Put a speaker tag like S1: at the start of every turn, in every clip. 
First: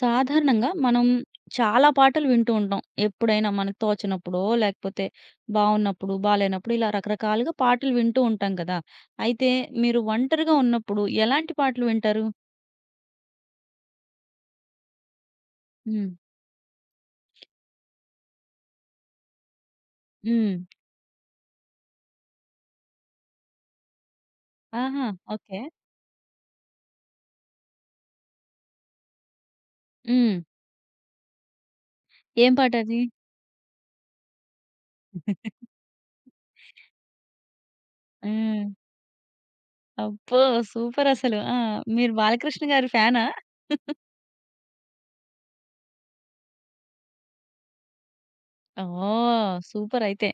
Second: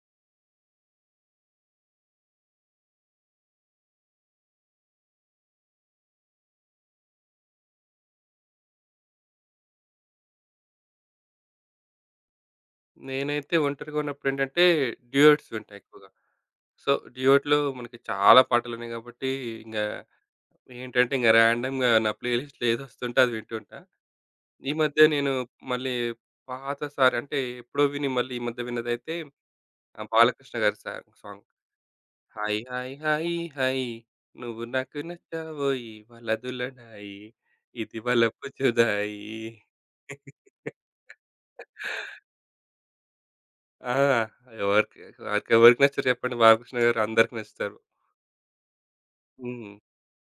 S1: సాధారణంగా మనం చాలా పాటలు వింటూ ఉంటాం. ఎప్పుడైనా మనకు తోచనప్పుడో, లేకపోతే బావున్నప్పుడు, బాలేనప్పుడు ఇలా రకరకాలుగా పాటలు వింటూ ఉంటాం కదా! అయితే మీరు ఒంటరిగా ఉన్నప్పుడు ఎలాంటి పాటలు వింటారు?
S2: నేనైతే ఒంటరిగా ఉన్నప్పుడేంటంటే, డ్యూయెట్స్ వింటా ఎక్కువగా.
S1: హ్మ్.
S2: సో, డ్యూయెట్‌లో మనకి చాలా పాటలున్నాయి గాబట్టి, ఇంగా
S1: హ్మ్.
S2: ఏంటంటే, ఇంగ ర్యాండమ్‌గా నా ప్లే లిస్ట్‌లో ఏదొస్తుంటే అది వింటూ ఉంటా. ఈ మధ్య
S1: ఆహా!
S2: నేను
S1: ఓకే.
S2: మళ్ళీ పాత సార్ అంటే, ఎప్పుడో విని మళ్ళీ ఈ మధ్య విన్నదైతే
S1: హ్మ్.
S2: బాలకృష్ణ గారి సాంగ్.
S1: ఏం
S2: 'హాయ్ హాయ్
S1: పాటది?
S2: హాయి హాయి నువ్వు నాకు నచ్చావోయి వలదులడాయి ఇది వలపు
S1: హ్మ్.
S2: జుదాయి.'
S1: అబ్బో! సూపరసలు. ఆ! మీరు బాలకృష్ణ గారి ఫ్యానా?
S2: ఆ! ఎవరికి నాకెవరికి నచ్చరు చెప్పండి. బాలకృష్ణ గారు అందరికి నచ్చుతారు.
S1: ఓహ్!
S2: హ్మ్.
S1: సూపరయితే.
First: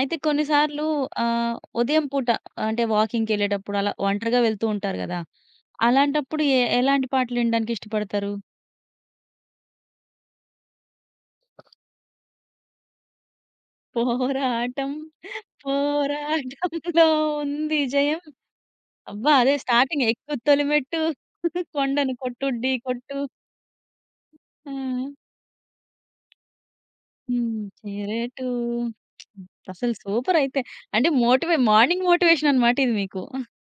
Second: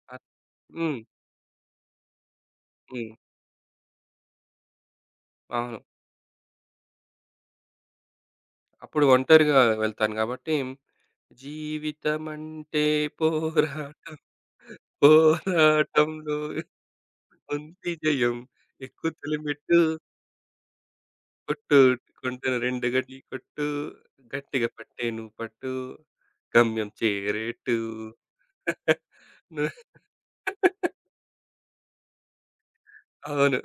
S1: అయితే
S2: అత్
S1: కొన్ని సార్లు
S2: హ్మ్.
S1: ఆహ్, ఉదయం పూట అంటే
S2: హ్మ్.
S1: వాకింగ్‌కెళ్ళేటప్పుడు అలా ఒంటరిగా వెళ్తూ ఉంటారు గదా!
S2: అవును.
S1: అలాంటప్పుడు ఎలాంటి పాటలు వినడానికి ఇష్టపడతారు?
S2: అప్పుడు ఒంటరిగా వెళ్తాను కాబట్టి, జీవితమంటే పోరాటం,
S1: పోరాటం
S2: పోరాటంలో
S1: పోరాటంలో ఉంది
S2: ఉంది
S1: జయం.
S2: జయం. ఎక్కు
S1: అబ్బా! అదే
S2: తొలిమెట్టు
S1: స్టార్టింగ్ ఎక్కు తొలిమెట్టు
S2: కొట్టు
S1: కొండను
S2: కొంటెను
S1: కొట్టుడ్డి
S2: రెండు గడి
S1: కొట్టు.
S2: కొట్టు, గట్టిగా
S1: ఆ!
S2: పట్టే నువ్వు పట్టు, గమ్యం
S1: హ్మ్.
S2: చేరేట్టు.
S1: చేరేటు
S2: ను
S1: అసలు సూపరయితే. అంటే మార్నింగ్ మోటివేషన్ అన్నమాట ఇది మీకు.
S2: అవును.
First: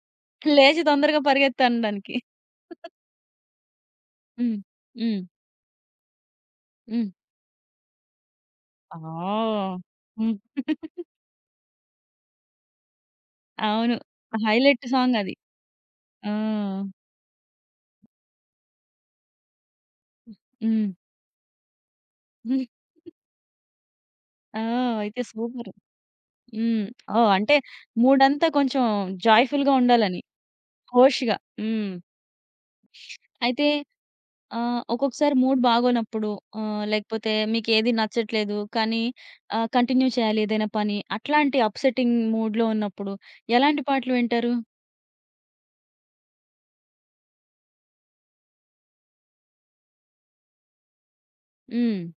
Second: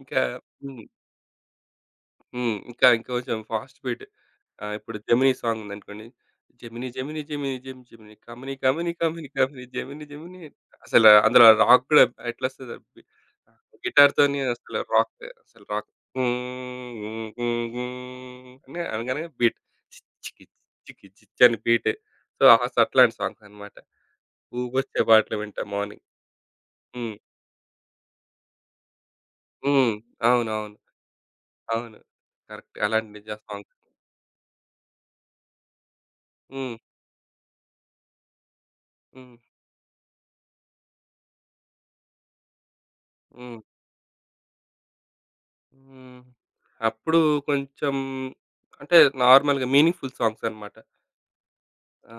S2: ఇంకా
S1: లేచి
S2: హ్మ్.
S1: తొందరగా పరిగెత్తనడానికి.
S2: హ్మ్. ఇంకా ఇంకొంచెం ఫాస్ట్ బీట్.
S1: హ్మ్.
S2: ఇప్పుడు
S1: హ్మ్.
S2: 'జెమినీ' సాంగ్ ఉందనుకోండి. 'జెమినీ
S1: హ్మ్.
S2: జెమినీ జెమినీ జెమ్ జెమినీ కమినీ కమినీ కమినీ కమినీ
S1: ఆ!
S2: జెమినీ జెమినీ'.
S1: హ్మ్.
S2: అసలు అందులో రాక్ గూడా ఎట్లొస్తదో
S1: అవును.
S2: గిటార్‌తోని అసలు
S1: హైలైట్ సాంగ్ అది.
S2: రాక్
S1: ఆ!
S2: అని అనగానే బీట్. చిచ్‌కి
S1: హ్మ్.
S2: చిచ్‌కి చిచ్ అని బీట్. సో, అట్లాంటి సాంగ్స్ అన్నమాట.
S1: ఆ!
S2: ఊబొచ్చే
S1: అయితే
S2: పాటలు వింటా
S1: సూపర్.
S2: మార్నింగ్.
S1: హ్మ్.
S2: హ్మ్.
S1: ఓహ్! అంటే మూడంతా కొంచెం జాయ్‌ఫుల్‌గా
S2: హ్మ్.
S1: ఉండాలని.
S2: అవునవును.
S1: హోష్‌గా. హ్మ్.
S2: అవును. కరెక్ట్. అలాంటి నిజ
S1: అయితే
S2: సాంగ్స్.
S1: ఒక్కొక్కసారి మూడ్ బాగోనప్పుడు
S2: హ్మ్.
S1: లేకపోతే మీకేది నచ్చట్లేదు కానీ
S2: హ్మ్.
S1: కంటిన్యూ చేయాలి ఏదైనా పని. అట్లాంటి అప్‌సెట్టింగ్ మూడ్‌లో ఉన్నప్పుడు
S2: హ్మ్.
S1: ఎలాంటి పాటలు వింటారు?
S2: హ్మ్. అప్పుడు కొంచెం అంటే నార్మల్‌గా మీనింగ్‌ఫుల్ సాంగ్స్ అన్నమాట.
S1: హ్మ్.
S2: ఆ!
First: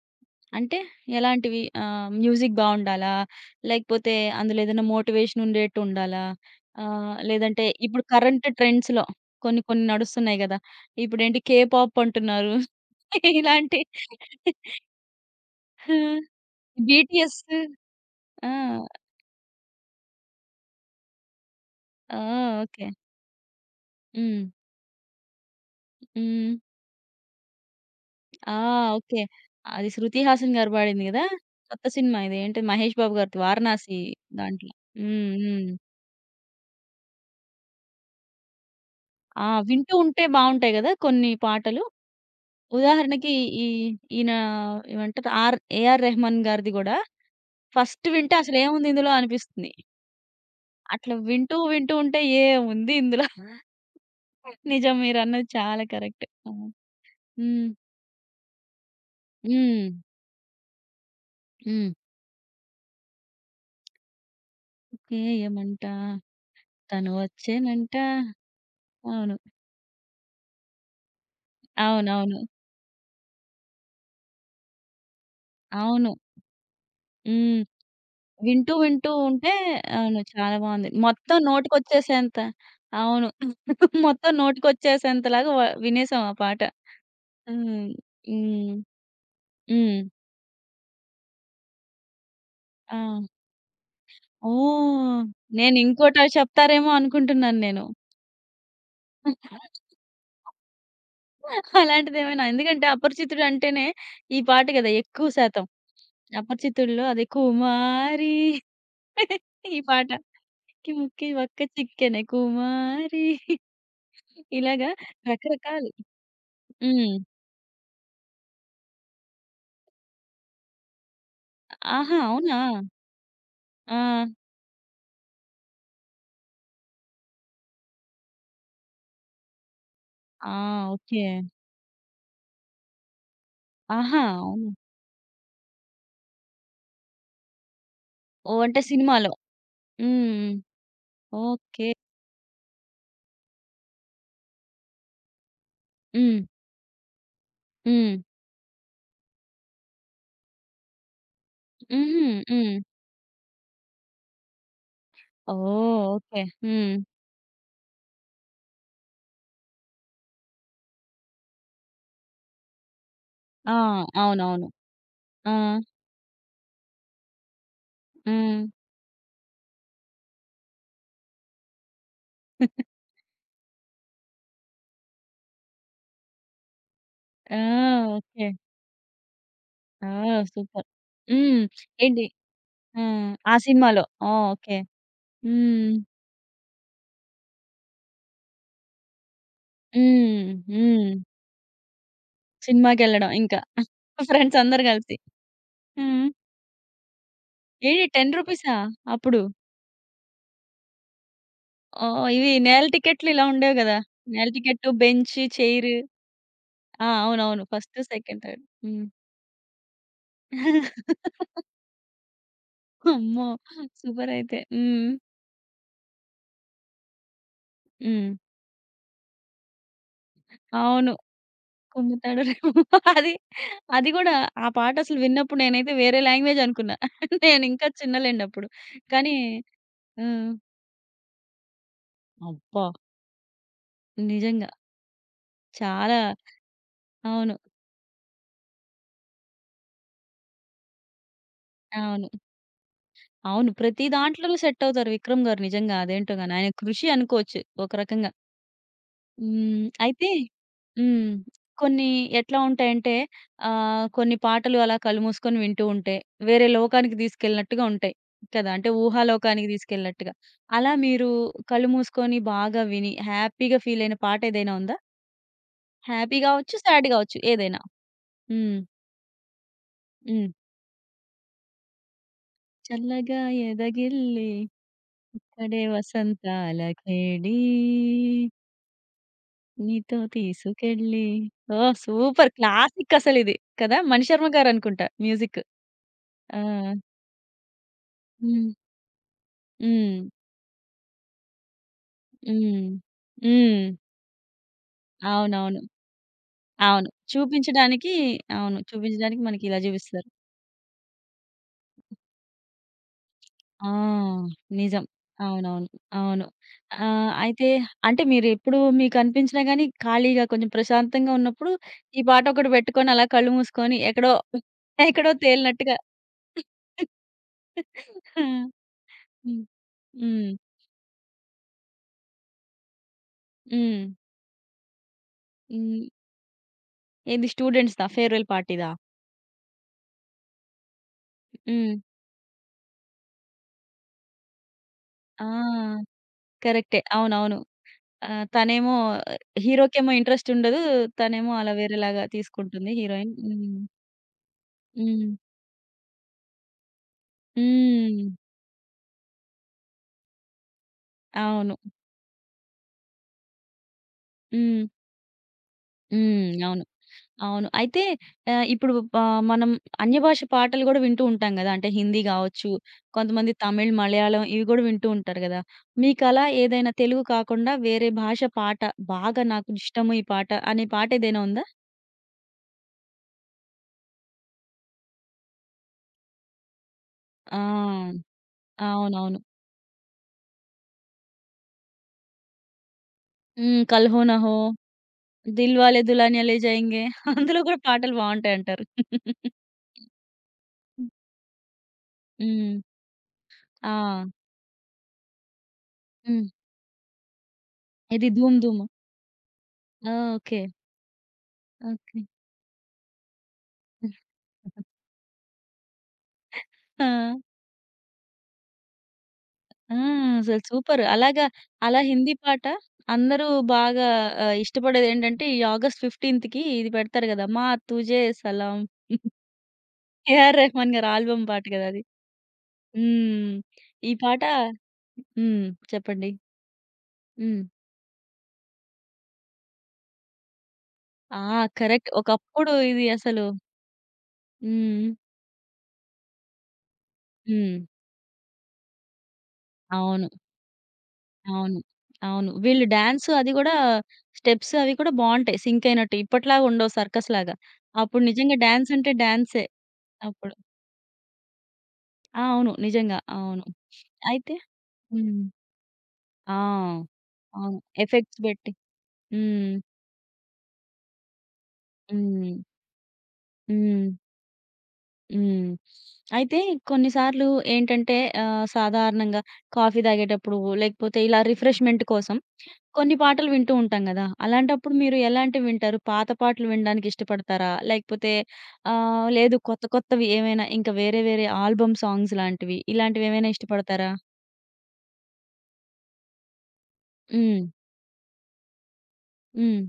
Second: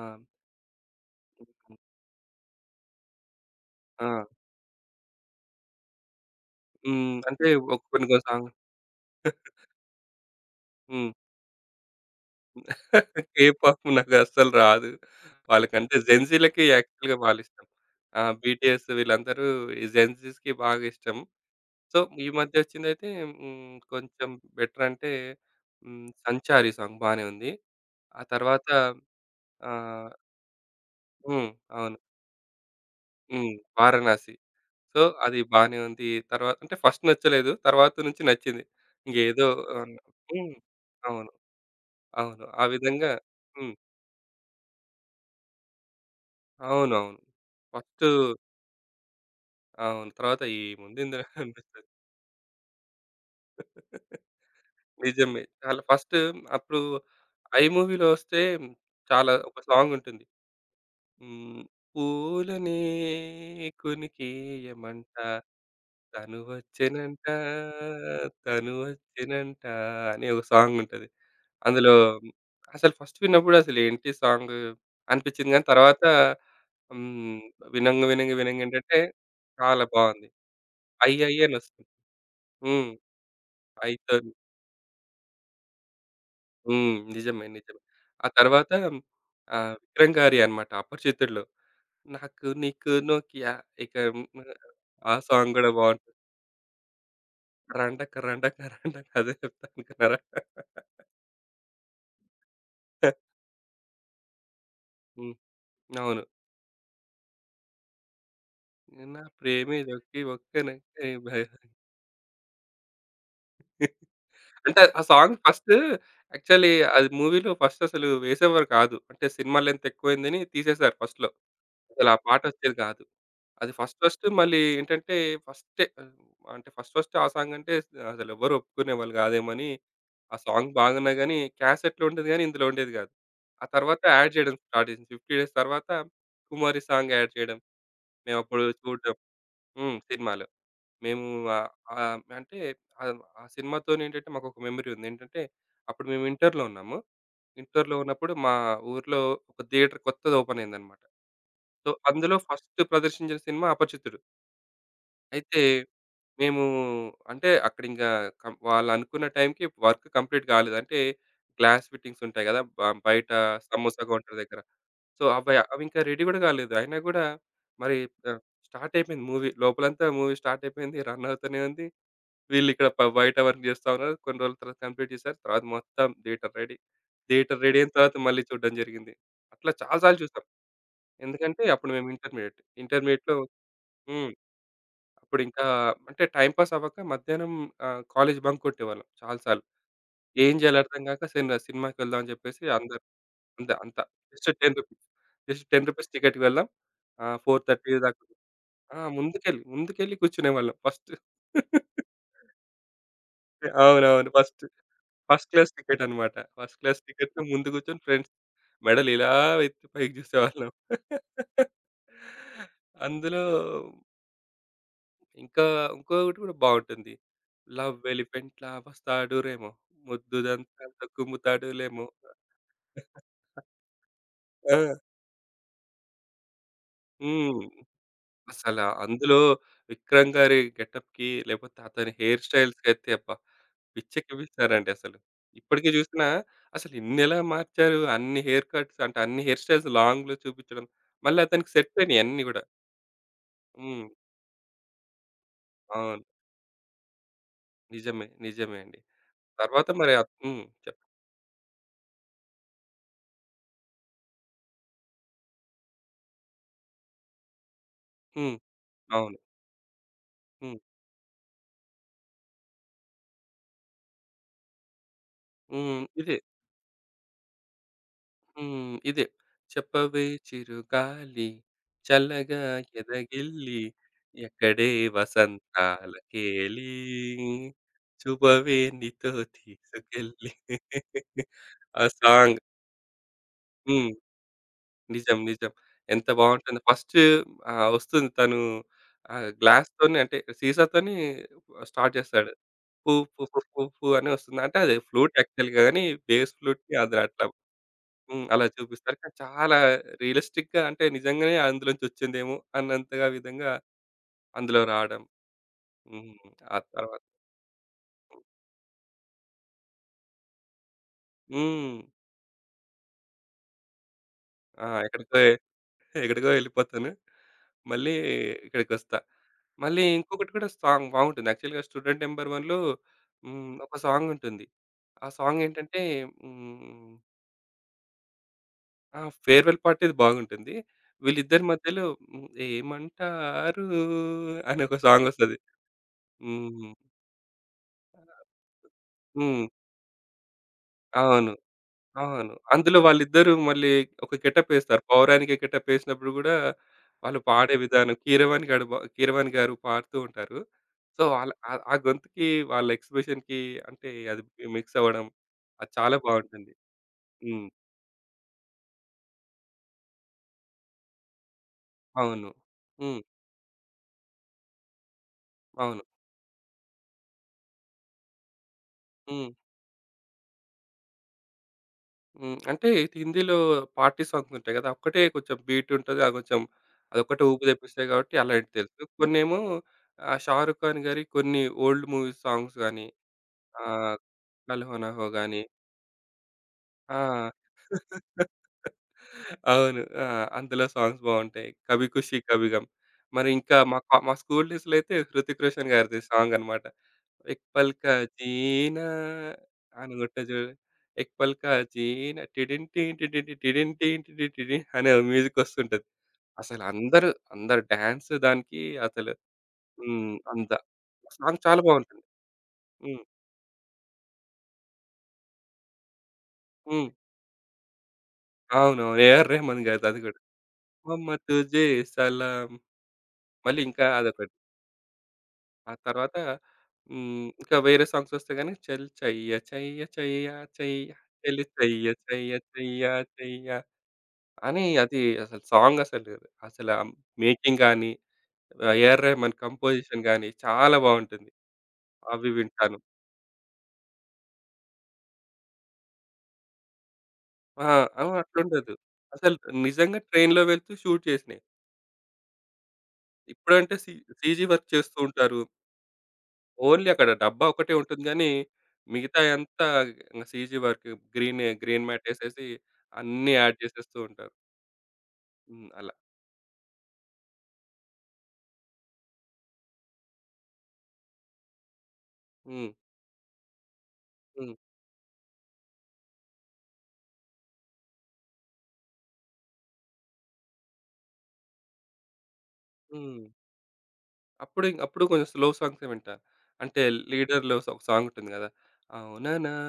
S1: అంటే ఎలాంటివి? మ్యూజిక్ బావుండాలా?
S2: ఆ!
S1: లేకపోతే అందులో ఏదైనా మోటివేషన్ ఉండేటుండాలా?
S2: హ్మ్. అంటే
S1: లేదంటే ఇప్పుడు
S2: కొన్ని కొన్ని
S1: కరెంట్
S2: సాంగ్.
S1: ట్రెండ్స్‌లో కొన్ని కొన్ని నడుస్తున్నాయి గదా!
S2: హ్మ్.
S1: ఇప్పుడేంటి కే పాప్ అంటున్నారు. ఇలాంటి
S2: కేపాప్ నాకస్సలు రాదు.
S1: ఆ!
S2: వాళ్ళకంటే జెన్‌జీలకి యాక్చువల్‌గా
S1: బీటీఎస్
S2: వాళ్ళిష్టం. ఆ!
S1: ఆ!
S2: బీటీఎస్ వీళ్ళందరూ ఈ జెన్‌జీస్‌కి బాగా ఇష్టం. సో,
S1: ఆ!
S2: ఈ మధ్య
S1: ఓకే.
S2: వచ్చిందైతే హ్మ్, కొంచెం
S1: హ్మ్.
S2: బెటర్ అంటే హ్మ్,
S1: హ్మ్.
S2: 'సంచారి' సాంగ్ బానే ఉంది. ఆ
S1: ఆ!
S2: తర్వాత
S1: ఓకే. అది
S2: ఆహ్,
S1: 'శృతి హాసన్' గారు పాడింది గదా!
S2: హ్మ్.
S1: కొత్త
S2: అవును.
S1: సినిమా ఇది ఏంటి 'మహేష్ బాబు' గారిది
S2: హ్మ్.
S1: 'వారణాసి'
S2: 'వారణాసి.'
S1: దాంట్లో.
S2: సో,
S1: హ్మ్.
S2: అది
S1: హ్మ్.
S2: బానే ఉంది. తర్వాత అంటే ఫస్ట్ నచ్చలేదు. తర్వాత నుంచి నచ్చింది.
S1: ఆ!
S2: ఇంకేదో ఆహ్,
S1: వింటూ ఉంటే
S2: హ్మ్.
S1: బావుంటాయి గదా! కొన్ని
S2: అవును.
S1: పాటలు.
S2: అవును. ఆ విధంగా
S1: ఉదాహరణకి ఈ
S2: హ్మ్.
S1: ఈయన ఏమంటారు ఏఆర్ రెహమాన్ గారిది గూడా
S2: అవునవును.
S1: ఫస్ట్
S2: ఫస్టు
S1: వింటే అసలేముంది ఇందులో అనిపిస్తుంది.
S2: అవును. తర్వాత ఏముంది
S1: అట్లా
S2: ఇందులో
S1: వింటూ,
S2: అనిపిస్తది.
S1: వింటూ ఉంటే ఏముంది ఇందులో నిజం
S2: నిజమే.
S1: మీరన్నది
S2: చాలా
S1: చాలా
S2: ఫస్ట్
S1: కరెక్ట్. అవును.
S2: అప్పుడు 'ఐ'
S1: హ్మ్.
S2: మూవీలో వస్తే చాలా ఒక
S1: హ్మ్.
S2: సాంగ్ ఉంటుంది. హ్మ్.
S1: హ్మ్.
S2: పూలనే కొనికేయమంట
S1: ఓకే. ఏమంట
S2: తను
S1: తను
S2: వచ్చెనంట,
S1: వచ్చేనంట.
S2: తను
S1: అవును.
S2: వచ్చెనంట అనే ఒక సాంగ్ ఉంటది. అందులో
S1: అవునవును.
S2: అసలు ఫస్ట్ విన్నప్పుడు అసలేంటి సాంగు అనిపిచ్చింది గానీ తర్వాత
S1: అవును.
S2: హ్మ్.
S1: హ్మ్.
S2: వినంగ వినంగ
S1: వింటూ,
S2: వినంగేంటంటే
S1: వింటూ ఉంటే
S2: చాలా
S1: అవును.
S2: బావుంది.
S1: చాలా బావుంది. మొత్తం
S2: 'అయ్యయ్యే' అనొస్తుంది.
S1: నోటికొచ్చేసేంత
S2: హ్మ్.
S1: అవును.
S2: 'ఐతన్'
S1: మొత్తం నోటికొచ్చేసేంతలాగా వినేసాం ఆ పాట.
S2: హ్మ్. నిజమే. నిజమే.
S1: హ్మ్.
S2: ఆ తర్వాత
S1: హ్మ్. హ్మ్.
S2: విక్రమ్ గారి అన్నమాట 'అపరిచితుడులో' నాకు నీకు
S1: ఆ!
S2: నోకియా ఇక హ్మ్. ఆ
S1: ఓహ్!
S2: సాంగ్ గూడా
S1: నేను
S2: బావుంటది.
S1: ఇంకోటవి చెప్తారేమో అనుకుంటున్నాను నేను.
S2: రండక రండక రండక అదే చెప్తా అనుకున్నారా?
S1: అలాంటిదేమైనా ఎందుకంటే అపరిచితుడు అంటేనే ఈ పాట గదా! ఎక్కువ
S2: హ్మ్.
S1: శాతం.
S2: అవును.
S1: అపరిచితుడులో అది కుమారి
S2: నా
S1: ఈ
S2: ప్రేమే
S1: పాటకి ముక్కి
S2: ఒక్కనొక్కై
S1: ముక్కి
S2: భయం.
S1: వక్క చిక్కెనే కుమారి
S2: అంటే
S1: ఇలాగా
S2: ఆ సాంగ్ ఫస్ట్
S1: రకరకాలు.
S2: యాక్చువల్లీ అది
S1: హ్మ్.
S2: మూవీలో ఫస్ట్ అసలు వేసేవారు కాదు. అంటే సినిమా లెంత్ ఎక్కువైందని తీసేశారు ఫస్ట్‌లో. అసలు ఆ
S1: ఆహా!
S2: పాట
S1: అవునా?
S2: వచ్చేది కాదు. అది
S1: ఆ!
S2: ఫస్ట్ ఫస్ట్ మళ్ళీ ఏంటంటే ఫస్టే ఆహ్, అంటే ఫస్ట్ ఫస్ట్ ఆ సాంగ్ అంటే అసలు ఎవరు ఒప్పుకునేవాళ్ళు కాదేమో అని ఆ
S1: ఆ!
S2: సాంగ్ బాగున్నా
S1: ఓకే.
S2: గాని క్యాసెట్‌లో ఉండేది గాని ఇందులో ఉండేది కాదు. ఆ తర్వాత
S1: ఆహా!
S2: యాడ్ చేయడం
S1: అవునా?
S2: స్టార్ట్ చేసింది. 50 డేస్ తర్వాత కుమారి సాంగ్ యాడ్ చేయడం.
S1: ఓహ్!
S2: మేమప్పుడు
S1: అంటే
S2: చూడడం.
S1: సినిమాలో.
S2: హ్మ్. సినిమాలో.
S1: హ్మ్.
S2: మేము ఆహ్,
S1: ఓకే.
S2: ఆహ్, అంటే ఆ సినిమాతోని ఏంటంటే మాకొక మెమరీ ఉంది. ఏంటంటే అప్పుడు మేము
S1: హ్మ్.
S2: ఇంటర్‌లో ఉన్నాము. ఇంటర్‌లో
S1: హ్మ్.
S2: ఉన్నప్పుడు మా ఊర్లో ఒక థియేటర్ కొత్తది ఓపెన్ అయిందన్నమాట. సో,
S1: హుహు.
S2: అందులో
S1: హ్మ్.
S2: ఫస్ట్ ప్రదర్శించిన సినిమా 'అపరిచితుడు.' అయితే
S1: ఓహ్! ఓకే.
S2: మేము
S1: హ్మ్.
S2: అంటే అక్కడ ఇంకా వాళ్ళనుకున్న టైంకి వర్క్ కంప్లీట్ కాలేదు. అంటే గ్లాస్ ఫిట్టింగ్స్ ఉంటాయి కదా! బయట
S1: ఆ!
S2: సమోసా కౌంటర్ దగ్గర.
S1: అవునవును.
S2: సో,
S1: ఆ!
S2: అవి అవి ఇంకా రెడీ కూడా కాలేదు. అయినా కూడా మరి ఆహ్,
S1: హ్మ్.
S2: స్టార్ట్ అయిపోయింది మూవీ. లోపలంతా మూవీ స్టార్ట్ అయిపోయింది. రన్ అవుతూనే ఉంది. వీళ్ళిక్కడ బయట వర్క్ జేస్తా ఉన్నారు. కొన్ని రోజుల తర్వాత కంప్లీట్ చేశారు. తర్వాత మొత్తం థియేటర్ రెడీ.
S1: ఆ!
S2: థియేటర్ రెడీ అయిన తర్వాత మళ్ళీ
S1: ఓకే.
S2: చూడడం జరిగింది. అట్లా చాలా
S1: ఆ!
S2: సార్లు చూసాం.
S1: సూపర్. హ్మ్.
S2: ఎందుకంటే అప్పుడు మేము
S1: ఏంటి
S2: ఇంటర్మీడియేట్.
S1: ఆ!
S2: ఇంటర్మీడియేట్‌లో
S1: ఆ సినిమాలో.
S2: హ్మ్.
S1: ఓహ్! ఓకే.
S2: అప్పుడు ఇంకా
S1: హ్మ్.
S2: అంటే టైమ్ పాస్ అవ్వక మధ్యాహ్నం కాలేజ్ బంక్ కొట్టేవాళ్ళం చాలా సార్లు.
S1: హ్మ్.
S2: ఏం జేయాలో అర్థం
S1: హ్మ్.
S2: గాక సినిమాకి వెళ్దాం అని జెప్పేసి అందరు
S1: సినిమాకెళ్ళడం ఇంకా.
S2: అంతే అంత జస్ట్ రూ.
S1: ఫ్రెండ్స్ అందరూ
S2: 10
S1: కలిసి.
S2: జస్ట్ రూ. 10
S1: హ్మ్.
S2: టికెట్‌కి వెళ్దాం. 4:30 దాకా
S1: ఏంటి రూ. 10
S2: ఆ!
S1: అప్పుడు?
S2: ముందుకెళ్ళి కూర్చునేవాళ్ళం ఫస్ట్.
S1: ఓహ్! ఇవి నేల టికెట్లు ఇలా ఉండేవి గదా!
S2: అవునవును.
S1: నేల
S2: first.
S1: Ticket, bench,
S2: first class
S1: chair.
S2: Ticket అన్నమాట. ఫస్ట్ క్లాస్
S1: ఆ!
S2: టికెట్‌లో
S1: అవునవును.
S2: ముందు
S1: ఫస్ట్,
S2: కూర్చొని ఫ్రెండ్స్
S1: సెకండ్, థర్డ్. హ్మ్.
S2: మెడలు ఇలా ఎత్తి పైకి చూసేవాళ్ళం. అందులో
S1: అమ్మో! సూపర్ అయితే. హ్మ్.
S2: ఇంకా ఇంకొకటి కూడా బావుంటుంది. లవ్
S1: హ్మ్.
S2: ఎలిఫెంట్‌లా వస్తాడురేమో, ముద్దుదంతాలతో
S1: అవును.
S2: కుమ్ముతాడులేమో.
S1: కుమ్ముతాడు రేమో. అది అది గూడా ఆ
S2: ఆ!
S1: పాటసలు విన్నప్పుడు నేనైతే వేరే లాంగ్వేజ్ అనుకున్నా.
S2: హ్మ్.
S1: నేనింకా చిన్నలేండి అప్పుడు.
S2: అసల
S1: కానీ
S2: అందులో విక్రమ్
S1: హ్మ్.
S2: గారి గెటప్‌కి లేకపోతే అతని హెయిర్
S1: అబ్బా!
S2: స్టైల్స్‌కైతే అబ్బ!
S1: నిజంగా.
S2: పిచ్చెక్కిపిస్తారండి అసలు. ఇప్పటికి
S1: చాలా
S2: చూసినా అసలు ఇన్నెలా
S1: అవును.
S2: మార్చారు? అన్ని హెయిర్ కట్స్ అంటే అన్ని హెయిర్ స్టైల్స్ లాంగ్‌లో చూపించడం. మళ్ళీ అతనికి సెట్ అయినాయి
S1: అవును.
S2: అన్నీ గూడా.
S1: అవును. ప్రతి
S2: హ్మ్.
S1: దాంట్లోనూ సెట్టవుతారు విక్రమ్ గారు నిజంగా.
S2: అవును.
S1: అదేంటో గాని ఆయన కృషి అనుకోవచ్చు ఒక
S2: నిజమే.
S1: రకంగా.
S2: నిజమే అండి.
S1: హ్మ్.
S2: తర్వాత మరి
S1: అయితే
S2: అత్ హ్మ్. చెప్
S1: హ్మ్. కొన్ని ఎట్లా ఉంటాయంటే కొన్ని పాటలు అలా కళ్ళు మూసుకొని వింటూ ఉంటే, వేరే లోకానికి తీసుకెళ్ళినట్టుగా ఉంటాయి
S2: హ్మ్.
S1: కదా! అంటే
S2: అవును.
S1: ఊహాలోకానికి తీసుకెళ్ళినట్టుగా.
S2: హ్మ్.
S1: అలా మీరు కళ్ళు మూసుకొని బాగా విని హ్యాపీగా ఫీల్ అయిన పాట ఏదైనా ఉందా?
S2: హ్మ్. ఇదే.
S1: హ్యాపీ గావచ్చు, సాడ్ గావచ్చు ఏదైనా? హ్మ్.
S2: హ్మ్. ఇదే. చెప్పవే
S1: హ్మ్.
S2: చిరుగాలి చల్లగా
S1: చల్లగా
S2: ఎదగిల్లి
S1: ఎదగిల్లి
S2: ఎక్కడే
S1: ఇక్కడే వసంతాల
S2: వసంతాలకేలి
S1: కేడీ
S2: చూపవే నీతో
S1: నీతో
S2: తీసుకెళ్ళి.
S1: తీసుకెళ్ళి. ఓహ్!
S2: ఆ
S1: సూపర్
S2: సాంగ్.
S1: క్లాసిక్ అసలిది. కదా!
S2: హ్మ్.
S1: మణిశర్మ గారనుకుంటా
S2: నిజం.
S1: మ్యూజిక్.
S2: నిజం. ఎంత
S1: ఆ!
S2: బావుంటుంది. ఫస్ట్ వస్తుంది తను
S1: హ్మ్. హ్మ్.
S2: గ్లాస్‌తోని అంటే సీసాతోని స్టార్ట్ చేస్తాడు.
S1: హ్మ్.
S2: పు పు పు పు
S1: హ్మ్.
S2: పు అని వస్తుంది. అంటే అది ఫ్లూట్ యాక్చువల్‌గా
S1: అవునవును.
S2: గాని బేస్ ఫ్లూట్‌కి
S1: అవును.
S2: అది అట్లా
S1: చూపించడానికి
S2: హ్మ్. అలా
S1: అవును.
S2: చూపిస్తారు. కానీ
S1: చూపించడానికి మనకిలా
S2: చాలా
S1: చూపిస్తారు.
S2: రియలిస్టిక్‌గా అంటే నిజంగానే అందులో నుంచి వచ్చిందేమో అన్నంతగా విధంగా
S1: ఆ!
S2: అందులో
S1: నిజం.
S2: రావడం.
S1: అవునవును.
S2: హ్మ్.
S1: అవును.
S2: ఆ తర్వాత
S1: అయితే అంటే మీరెప్పుడు మీకనిపించినా గానీ ఖాళీగా కొంచెం ప్రశాంతంగా ఉన్నప్పుడు
S2: హ్మ్.
S1: ఈ పాటొకటి పెట్టుకొని అలా కళ్ళు మూసుకొని ఎక్కడో
S2: ఆ!
S1: ఎక్కడో
S2: ఎక్కడికో
S1: తేలినట్టుగా
S2: ఎక్కడికో వెళ్ళిపోతాను. మళ్ళీ
S1: హ్మ్.
S2: ఇక్కడికొస్తా.
S1: హ్మ్.
S2: మళ్ళీ
S1: హ్మ్.
S2: ఇంకొకటి కూడా సాంగ్ బాగుంటుంది. యాక్చువల్‌గా 'స్టూడెంట్ నంబర్ వన్‌లో' హ్మ్. ఒక
S1: హ్మ్.
S2: సాంగ్ ఉంటుంది. ఆ సాంగ్ ఏంటంటే
S1: హ్మ్.
S2: హ్మ్.
S1: ఏది స్టూడెంట్స్‌దా? ఫేర్‌వెల్ పార్టీదా?
S2: ఆ! ఫేర్‌వెల్ పార్టీది బాగుంటుంది. వీళ్ళిద్దరి
S1: హ్మ్.
S2: మధ్యలో హ్మ్. ఏమంటారు అని ఒక సాంగొస్తది.
S1: ఆ!
S2: హ్మ్.
S1: కరెక్టే. అవునవును. తనేమో
S2: హ్మ్.
S1: హీరోకేమో ఇంట్రెస్ట్ ఉండదు. తనేమో
S2: అవును.
S1: అలా వేరేలాగా
S2: అవును.
S1: తీసుకుంటుంది
S2: అందులో
S1: హీరోయిన్.
S2: వాళ్ళిద్దరూ
S1: హ్మ్.
S2: మళ్ళీ ఒక గెటప్ ఏస్తారు.
S1: హ్మ్.
S2: 'పౌరాణిక' గెటప్ ఏసినప్పుడు గూడా వాళ్ళు పాడే విధానం
S1: హ్మ్.
S2: 'కీరవాణి' గాడు బా 'కీరవాణి' గారు పాడుతూ ఉంటారు. సో, వాళ్ళ ఆ
S1: అవును.
S2: ఆ గొంతుకి వాళ్ళ ఎక్స్‌ప్రెషన్‌కి అంటే అది
S1: హ్మ్.
S2: మిక్స్ అవ్వడం అది చాలా
S1: హ్మ్.
S2: బావుంటుంది.
S1: అవును.
S2: హ్మ్.
S1: అవును. అయితే ఇప్పుడు మనం అన్య భాష పాటలు గూడా వింటూ ఉంటాం గదా! అంటే హిందీ
S2: అవును.
S1: గావచ్చు,
S2: హ్మ్.
S1: కొంతమంది తమిళ్, మలయాళం ఇవి గూడా వింటూ ఉంటారు గదా!
S2: అవును.
S1: మీకలా ఏదైనా తెలుగు కాకుండా వేరే భాష పాట బాగా
S2: హ్మ్.
S1: నాకు ఇష్టము ఈ పాట అనే పాట ఏదైనా ఉందా?
S2: హ్మ్. అంటే ఇది హిందీలో పార్టీ సాంగ్స్ ఉంటాయి గదా! ఒక్కటే కొంచెం బీట్ ఉంటది. అది కొంచెం అదొక్కటే
S1: ఆ!
S2: ఊపు తెప్పిస్తాయి కాబట్టి అలాంటివి తెలుసు.
S1: అవునవును.
S2: కొన్నేమో 'షారుఖ్ ఖాన్' గారి కొన్ని ఓల్డ్ మూవీ సాంగ్స్ గాని
S1: హ్మ్.
S2: ఆ!
S1: 'కల్ హో నా హో',
S2: 'కల్ హో నా హో' గాని
S1: 'దిల్‌వాలే దుల్హనియా లే జాయేంగే'
S2: ఆ!
S1: అందులో కూడా పాటలు బావుంటాయంటారు.
S2: అవును. ఆ! అందులో
S1: హ్మ్.
S2: సాంగ్స్ బావుంటాయి. 'కభీ ఖుషీ కభీ
S1: హ్మ్.
S2: గమ్'. మరి ఇంకా
S1: ఆ!
S2: మా కా మా స్కూల్ డేస్‌లో అయితే 'హృతిక్ రోషన్' గారిది
S1: హ్మ్.
S2: సాంగ్ అన్నమాట. 'ఎక్ పల్ కా
S1: ఇది 'ధూమ్ ధూమ్.'
S2: జీనా'
S1: ఆ!
S2: అనుకుంటా
S1: ఓకే.
S2: చూడు. 'ఎక్ పల్ కా
S1: ఓకే.
S2: జీనా టిడిన్ టీ టిడిన్ టీ టిడిన్ టీ టిడిన్ టిడిన్' అనే మ్యూజిక్ వస్తుంటది. అసలు
S1: ఆ!
S2: అందరూ అందరు డాన్స్ దానికి అసలు
S1: ఆ!
S2: హ్మ్.
S1: అసలు
S2: అంత
S1: సూపర్. అలాగా
S2: సాంగ్ చాలా
S1: అలా
S2: బావుంటుంది.
S1: హిందీ పాట
S2: హ్మ్.
S1: అందరూ బాగా ఇష్టపడేదేంటంటే ఈ ఆగస్ట్ 15కి ఇది
S2: హ్మ్.
S1: పెడతారు కదా! 'మా తుజే సలాం'
S2: అవునవును. 'ఏఆర్ రెహమాన్' గారిది అది కూడా.
S1: ఏఆర్ రెహమాన్ గారి ఆల్బమ్
S2: మొహమ్మద్
S1: పాట కదా!
S2: తుజే
S1: అది.
S2: సలాం.
S1: హ్మ్.
S2: మళ్ళీ ఇంకా
S1: ఈ పాట
S2: అదొకటి.
S1: హ్మ్.
S2: ఆ
S1: చెప్పండి.
S2: తర్వాత హ్మ్.
S1: హ్మ్.
S2: ఇంకా వేరే సాంగ్స్ వస్తే గాని చల్ చయ్య చయ్య చయ్య చయ్య
S1: ఆ!
S2: చెలి చయ్య
S1: కరెక్ట్.
S2: చయ్య
S1: ఒకప్పుడు ఇది
S2: చయ్య
S1: అసలు
S2: చయ్య అని
S1: హ్మ్.
S2: అది అసలు సాంగ్ అసలు. అసల
S1: హ్మ్.
S2: మేకింగ్ గాని, ఏఆర్ రెహమాన్ కంపోజిషన్
S1: అవును.
S2: గాని చాలా బావుంటుంది.
S1: అవును. అవును.
S2: అవి
S1: వీళ్ళు
S2: వింటాను.
S1: డాన్స్ అది గూడా స్టెప్స్ అవి కూడా బావుంటాయి సింక్ అయినట్టు. ఇప్పటిలాగా ఉండవు సర్కస్‌లాగా.
S2: ఆ!
S1: అప్పుడు
S2: ఆ!
S1: నిజంగా డాన్స్
S2: అట్లుండదు.
S1: అంటే
S2: అసలు
S1: డాన్సే
S2: నిజంగా
S1: అప్పుడు.
S2: ట్రైన్‌లో వెళ్తూ షూట్ చేసినయి.
S1: ఆ! అవును. నిజంగా. అవును.
S2: ఇప్పుడంటే
S1: అయితే
S2: సీజీ వర్క్ చేస్తూ
S1: హ్మ్.
S2: ఉంటారు.
S1: ఆ!
S2: ఓన్లీ అక్కడ డబ్బా
S1: అవును.
S2: ఒకటే ఉంటుంది
S1: ఎఫెక్ట్స్
S2: గానీ,
S1: బెట్టి. హ్మ్.
S2: మిగతాయంతా ఇంగ CG work. Green green mat
S1: హ్మ్.
S2: ఏసేసి అన్నీ యాడ్
S1: హ్మ్.
S2: చేసేస్తూ ఉంటారు.
S1: హ్మ్.
S2: హ్మ్. అలా.
S1: అయితే కొన్నిసార్లు ఏంటంటే సాధారణంగా కాఫీ తాగేటప్పుడు లేకపోతే ఇలా రిఫ్రెష్‌మెంట్ కోసం
S2: హ్మ్.
S1: కొన్ని పాటలు వింటూ ఉంటాం గదా!
S2: హ్మ్.
S1: అలాంటప్పుడు మీరు ఎలాంటివి వింటారు? పాత పాటలు వినడానికి ఇష్టపడతారా? లేకపోతే లేదు కొత్త కొత్తవి ఏమైనా ఇంకా వేరే వేరే ఆల్బమ్ సాంగ్స్ లాంటివి
S2: హ్మ్.
S1: ఇలాంటివేమైనా ఇష్టపడతారా?
S2: అప్పుడు కొంచెం స్లో సాంగ్సే వింటా. అంటే
S1: హ్మ్.
S2: 'లీడర్‌లో' ఒక సాంగ్ ఉంటుంది కదా! అవుననా,
S1: హ్మ్.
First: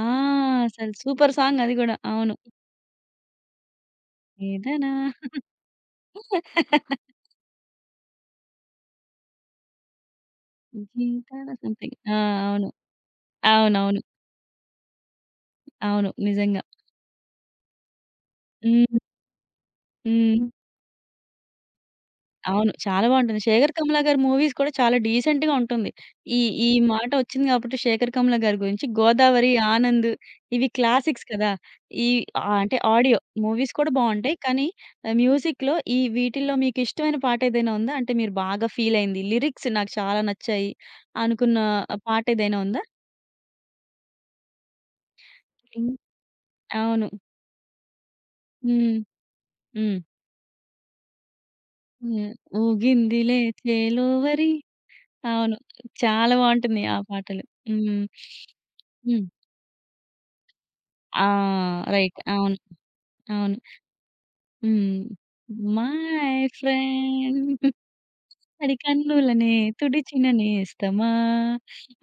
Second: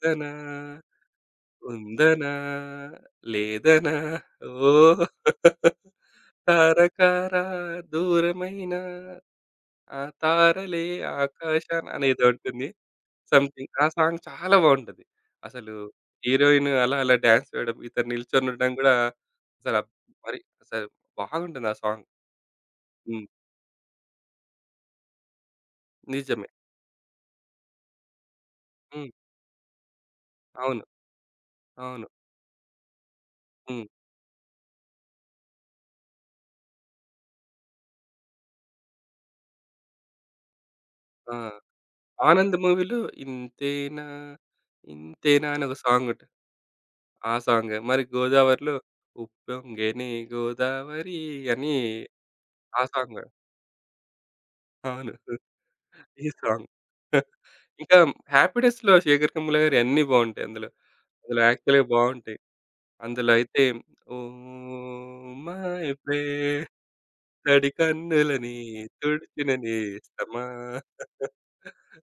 S1: ఆ! అసలు సూపర్ సాంగ్ అది గూడా.
S2: ఉందనా,
S1: అవును.
S2: లేదనా,
S1: ఏదనా
S2: ఓహ్! తారకారా దూరమైన ఆ తారలే
S1: జీవితాన
S2: ఆకాశాన
S1: సంథింగ్. ఆ!
S2: అనేదో
S1: అవును.
S2: ఉంటుంది. సంథింగ్. ఆ
S1: అవునవును.
S2: సాంగ్ చాలా బావుంటది. అసలు
S1: అవును. నిజంగా.
S2: హీరోయిన్ అలా అలా డాన్స్ వేయడం, ఇతను నిల్చొనుండడం గూడా
S1: హ్మ్.
S2: అసల మరి
S1: హ్మ్.
S2: అసలు బాగుంటుంది ఆ సాంగ్.
S1: అవును. చాలా
S2: హ్మ్.
S1: బావుంటుంది. 'శేఖర్ కమ్ల' గారి మూవీస్ కూడా చాలా డీసెంట్‌గా ఉంటుంది. ఈ
S2: నిజమే.
S1: ఈ మాట వచ్చింది కాబట్టి 'శేఖర్ కమ్ల' గారి గురించి
S2: హ్మ్.
S1: 'గోదావరి', 'ఆనంద్' ఇవి
S2: అవును.
S1: క్లాసిక్స్ కదా!
S2: అవును.
S1: ఈ అంటే ఆడియో మూవీస్
S2: హ్మ్.
S1: కూడా బావుంటాయి. కానీ మ్యూజిక్‌లో ఈ వీటిల్లో మీకు ఇష్టమైన పాట ఏదైనా ఉందా? అంటే మీరు బాగా ఫీల్ అయింది. లిరిక్స్ నాకు చాలా నచ్చాయి
S2: ఆ!
S1: అనుకున్న పాట
S2: 'ఆనంద్'
S1: ఏదైనా ఉందా?
S2: మూవీలో 'ఇంతేనా ఇంతేనా' అని ఒక
S1: హ్మ్.
S2: సాంగ్ ఉంటది.
S1: అవును.
S2: ఆ సాంగ్. మరి 'గోదావరిలో'
S1: హ్మ్. హ్మ్.
S2: 'ఉప్పొంగెనే గోదావరి' అని
S1: హ్మ్.
S2: ఆ సాంగ్.
S1: ఊగిందిలే చేలోవరి
S2: అవును.
S1: అవును.
S2: ఈ
S1: చాలా
S2: సాంగ్.
S1: బావుంటుంది ఆ పాటలు.
S2: ఇంకా
S1: హ్మ్.
S2: 'హ్యాపీ డేస్‌లో'
S1: హ్మ్.
S2: 'శేఖర్ కమ్ముల' గారియి అన్నీ బావుంటాయి అందులో.
S1: ఆ!
S2: అందులో యాక్చువల్‌గా
S1: రైట్.
S2: బావుంటాయి.
S1: అవును.
S2: అందులో
S1: అవును.
S2: అయితే ఓ
S1: హ్మ్.
S2: మై
S1: మై
S2: ప్రేమ్
S1: ఫ్రెండ్
S2: తడి కన్నులని
S1: తడి
S2: తుడిచిన
S1: కన్నులనే తుడిచిన
S2: నేస్తమా.
S1: నేస్తమా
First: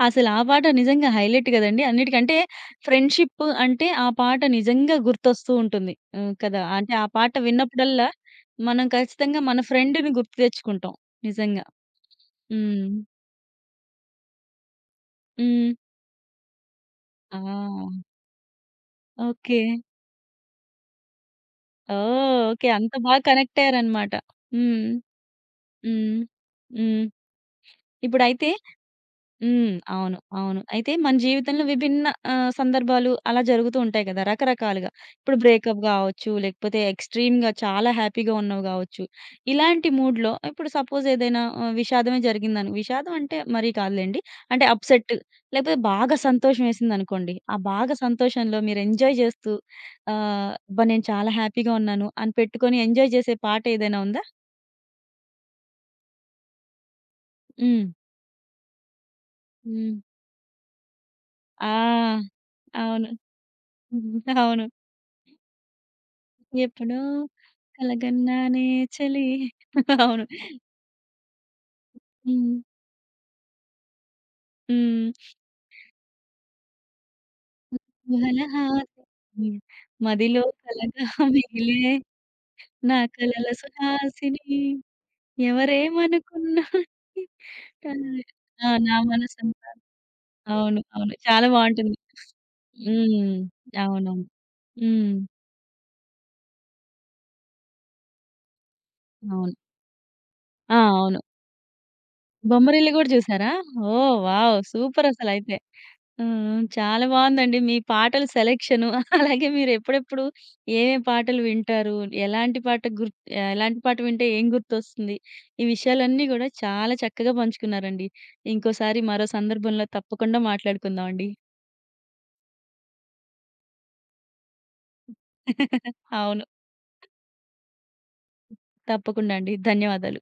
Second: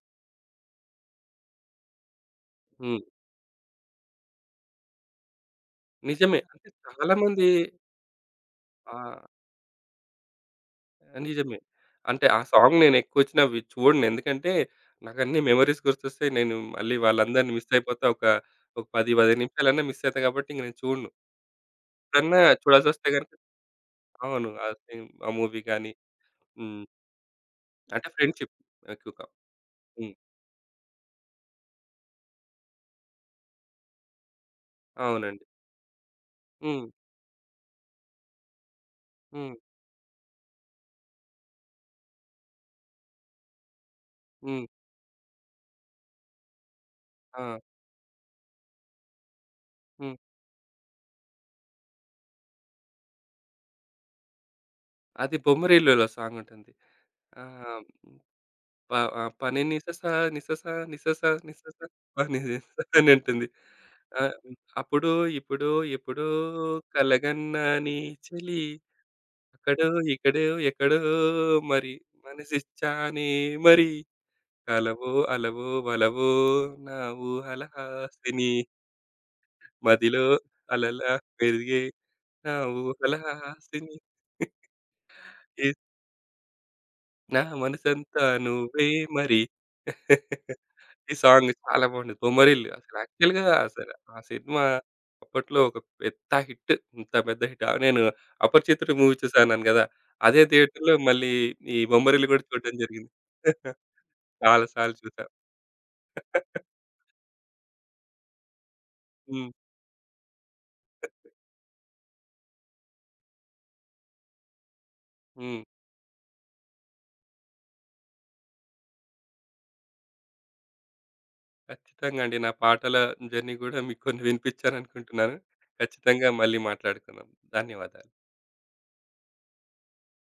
S1: అసలు ఆ పాట నిజంగా హైలైట్ కదండీ. అన్నిటికంటే
S2: హ్మ్.
S1: ఫ్రెండ్‌షిప్ అంటే ఆ పాట నిజంగా గుర్తొస్తూ ఉంటుంది. హ్మ్.
S2: నిజమే.
S1: కదా!
S2: అంటే
S1: అంటే ఆ
S2: చాలా
S1: పాట
S2: మంది
S1: విన్నప్పుడల్లా మనం
S2: ఆహ్,
S1: ఖచ్చితంగా మన ఫ్రెండ్‌ని గుర్తు తెచ్చుకుంటాం.
S2: నిజమే.
S1: నిజంగా.
S2: అంటే ఆ సాంగ్
S1: హ్మ్.
S2: నేను ఎక్కువొచ్చినా అవి చూడను. ఎందుకంటే నాకన్నీ
S1: హ్మ్.
S2: మెమోరీస్ గుర్తొస్తాయి. నేను మళ్ళీ
S1: ఆ!
S2: వాళ్ళందరిని మిస్ అయిపోతా. ఒక ఒక 10, 15
S1: ఓకే.
S2: నిమిషాలన్నా మిస్ అయితా కాబట్టి ఇంక నేను చూడను.
S1: ఓహ్!
S2: ఎప్పుడన్నా
S1: ఓకే. అంత
S2: చూడాల్సొస్తే
S1: బాగా
S2: గనుక
S1: కనెక్ట్ అయ్యారన్నమాట.
S2: అవును.
S1: హ్మ్.
S2: ఆ మూవీ గాని
S1: హ్మ్.
S2: హ్మ్.
S1: హ్మ్.
S2: అంటే
S1: ఇప్పుడైతే
S2: ఫ్రెండ్‌షిప్ ఎక్కువగా.
S1: హ్మ్.
S2: హ్మ్.
S1: అవును. అవును. అయితే మన జీవితంలో విభిన్న సందర్భాలు అలా జరుగుతూ ఉంటాయి కదా! రకరకాలుగా. ఇప్పుడు
S2: అవునండి.
S1: బ్రేకప్ గావచ్చు, లేకపోతే
S2: హ్మ్.
S1: ఎక్స్‌ట్రీమ్‌గా చాలా హ్యాపీగా ఉన్నవి గావచ్చు.
S2: హ్మ్.
S1: ఇలాంటి మూడ్‌లో ఇప్పుడు సపోజ్ ఏదైనా విషాదమే జరిగిందను విషాదం అంటే మరీ కాదులెండి.
S2: హ్మ్.
S1: అంటే అప్‌సెట్ లేకపోతే బాగా సంతోషం వేసిందనుకోండి. ఆ
S2: ఆ!
S1: బాగా సంతోషంలో మీరు ఎంజాయ్ చేస్తూ
S2: హ్మ్.
S1: అబ్బా! నేను చాలా హ్యాపీగా ఉన్నాను అని పెట్టుకొని ఎంజాయ్ చేసే పాట ఏదైనా ఉందా?
S2: అది 'బొమ్మరిల్లు'లో సాంగుంటుంది. ఆహ్,
S1: హ్మ్.
S2: ప పని
S1: హ్మ్.
S2: నిసస నిసస నిసస
S1: ఆ!
S2: నిసస పని నిస
S1: అవును.
S2: అని ఉంటుంది. ఆహ్,
S1: అవును.
S2: అప్పుడు, ఇప్పుడు, ఎప్పుడో
S1: ఎప్పుడో
S2: కలగన్నా నీ చెలి
S1: కలగన్నానే చలి.
S2: అక్కడో,
S1: అవును.
S2: ఇక్కడో, ఎక్కడో మరి
S1: హ్మ్.
S2: మనసిచ్చానే మరి
S1: హ్మ్.
S2: కలవో, అలవో, వలవో నా ఊహల హాసిని
S1: కుహలహాసిని
S2: మదిలో
S1: మదిలో కలగా
S2: అలలా పెరిగే
S1: మిగిలే
S2: నా
S1: నా
S2: ఊహల
S1: కలల
S2: హాసిని.
S1: సుహాసిని. ఎవరేమనుకున్నా
S2: నా
S1: కాదు.
S2: మనసంతా
S1: ఆ!
S2: నువ్వే
S1: నా
S2: మరి.
S1: మనసంతా. అవును. అవును.
S2: ఈ
S1: చాలా
S2: సాంగ్ చాలా
S1: బావుంటుంది.
S2: బాగుండేది. 'బొమ్మరిల్లు' అసలు
S1: హ్మ్.
S2: యాక్చువల్‌గా అసలు ఆ
S1: అవునవును.
S2: సినిమా
S1: హ్మ్.
S2: అప్పట్లో ఒక పెద్ద హిట్. ఇంత పెద్ద హిట్. నేను 'అపరిచితుడు' మూవీ
S1: అవును.
S2: చూసానన్నాను గదా! అదే
S1: ఆ!
S2: థియేటర్‌లో
S1: అవును.
S2: మళ్ళీ ఈ 'బొమ్మరిల్లు' గూడా చూడడం
S1: బొమ్మరిల్లు గూడా
S2: జరిగింది.
S1: చూసారా? ఓహ్! వావ్!
S2: చాలా సార్లు చూసా.
S1: సూపరసలైతే. ఆ! చాలా బావుందండి. మీ పాటల సెలక్షను అలాగే
S2: హ్మ్.
S1: మీరెప్పుడెప్పుడు ఏమేం పాటలు వింటారు? ఎలాంటి పాట గుర్ ఎలాంటి పాట వింటే ఏం గుర్తొస్తుంది?
S2: హ్మ్.
S1: ఈ విషయాలన్నీ గూడా చాలా చక్కగా పంచుకున్నారండి. ఇంకోసారి మరో సందర్భంలో తప్పకుండా మాట్లాడుకుందామండి.
S2: ఖచ్చితంగా అండి. నా పాటల జర్నీ గూడా మీకు కొన్ని వినిపించాననుకుంటున్నాను. ఖచ్చితంగా
S1: అవును.
S2: మళ్ళీ మాట్లాడుకుందాం. ధన్యవాదాలు.
S1: తప్పకుండా అండి. ధన్యవాదాలు.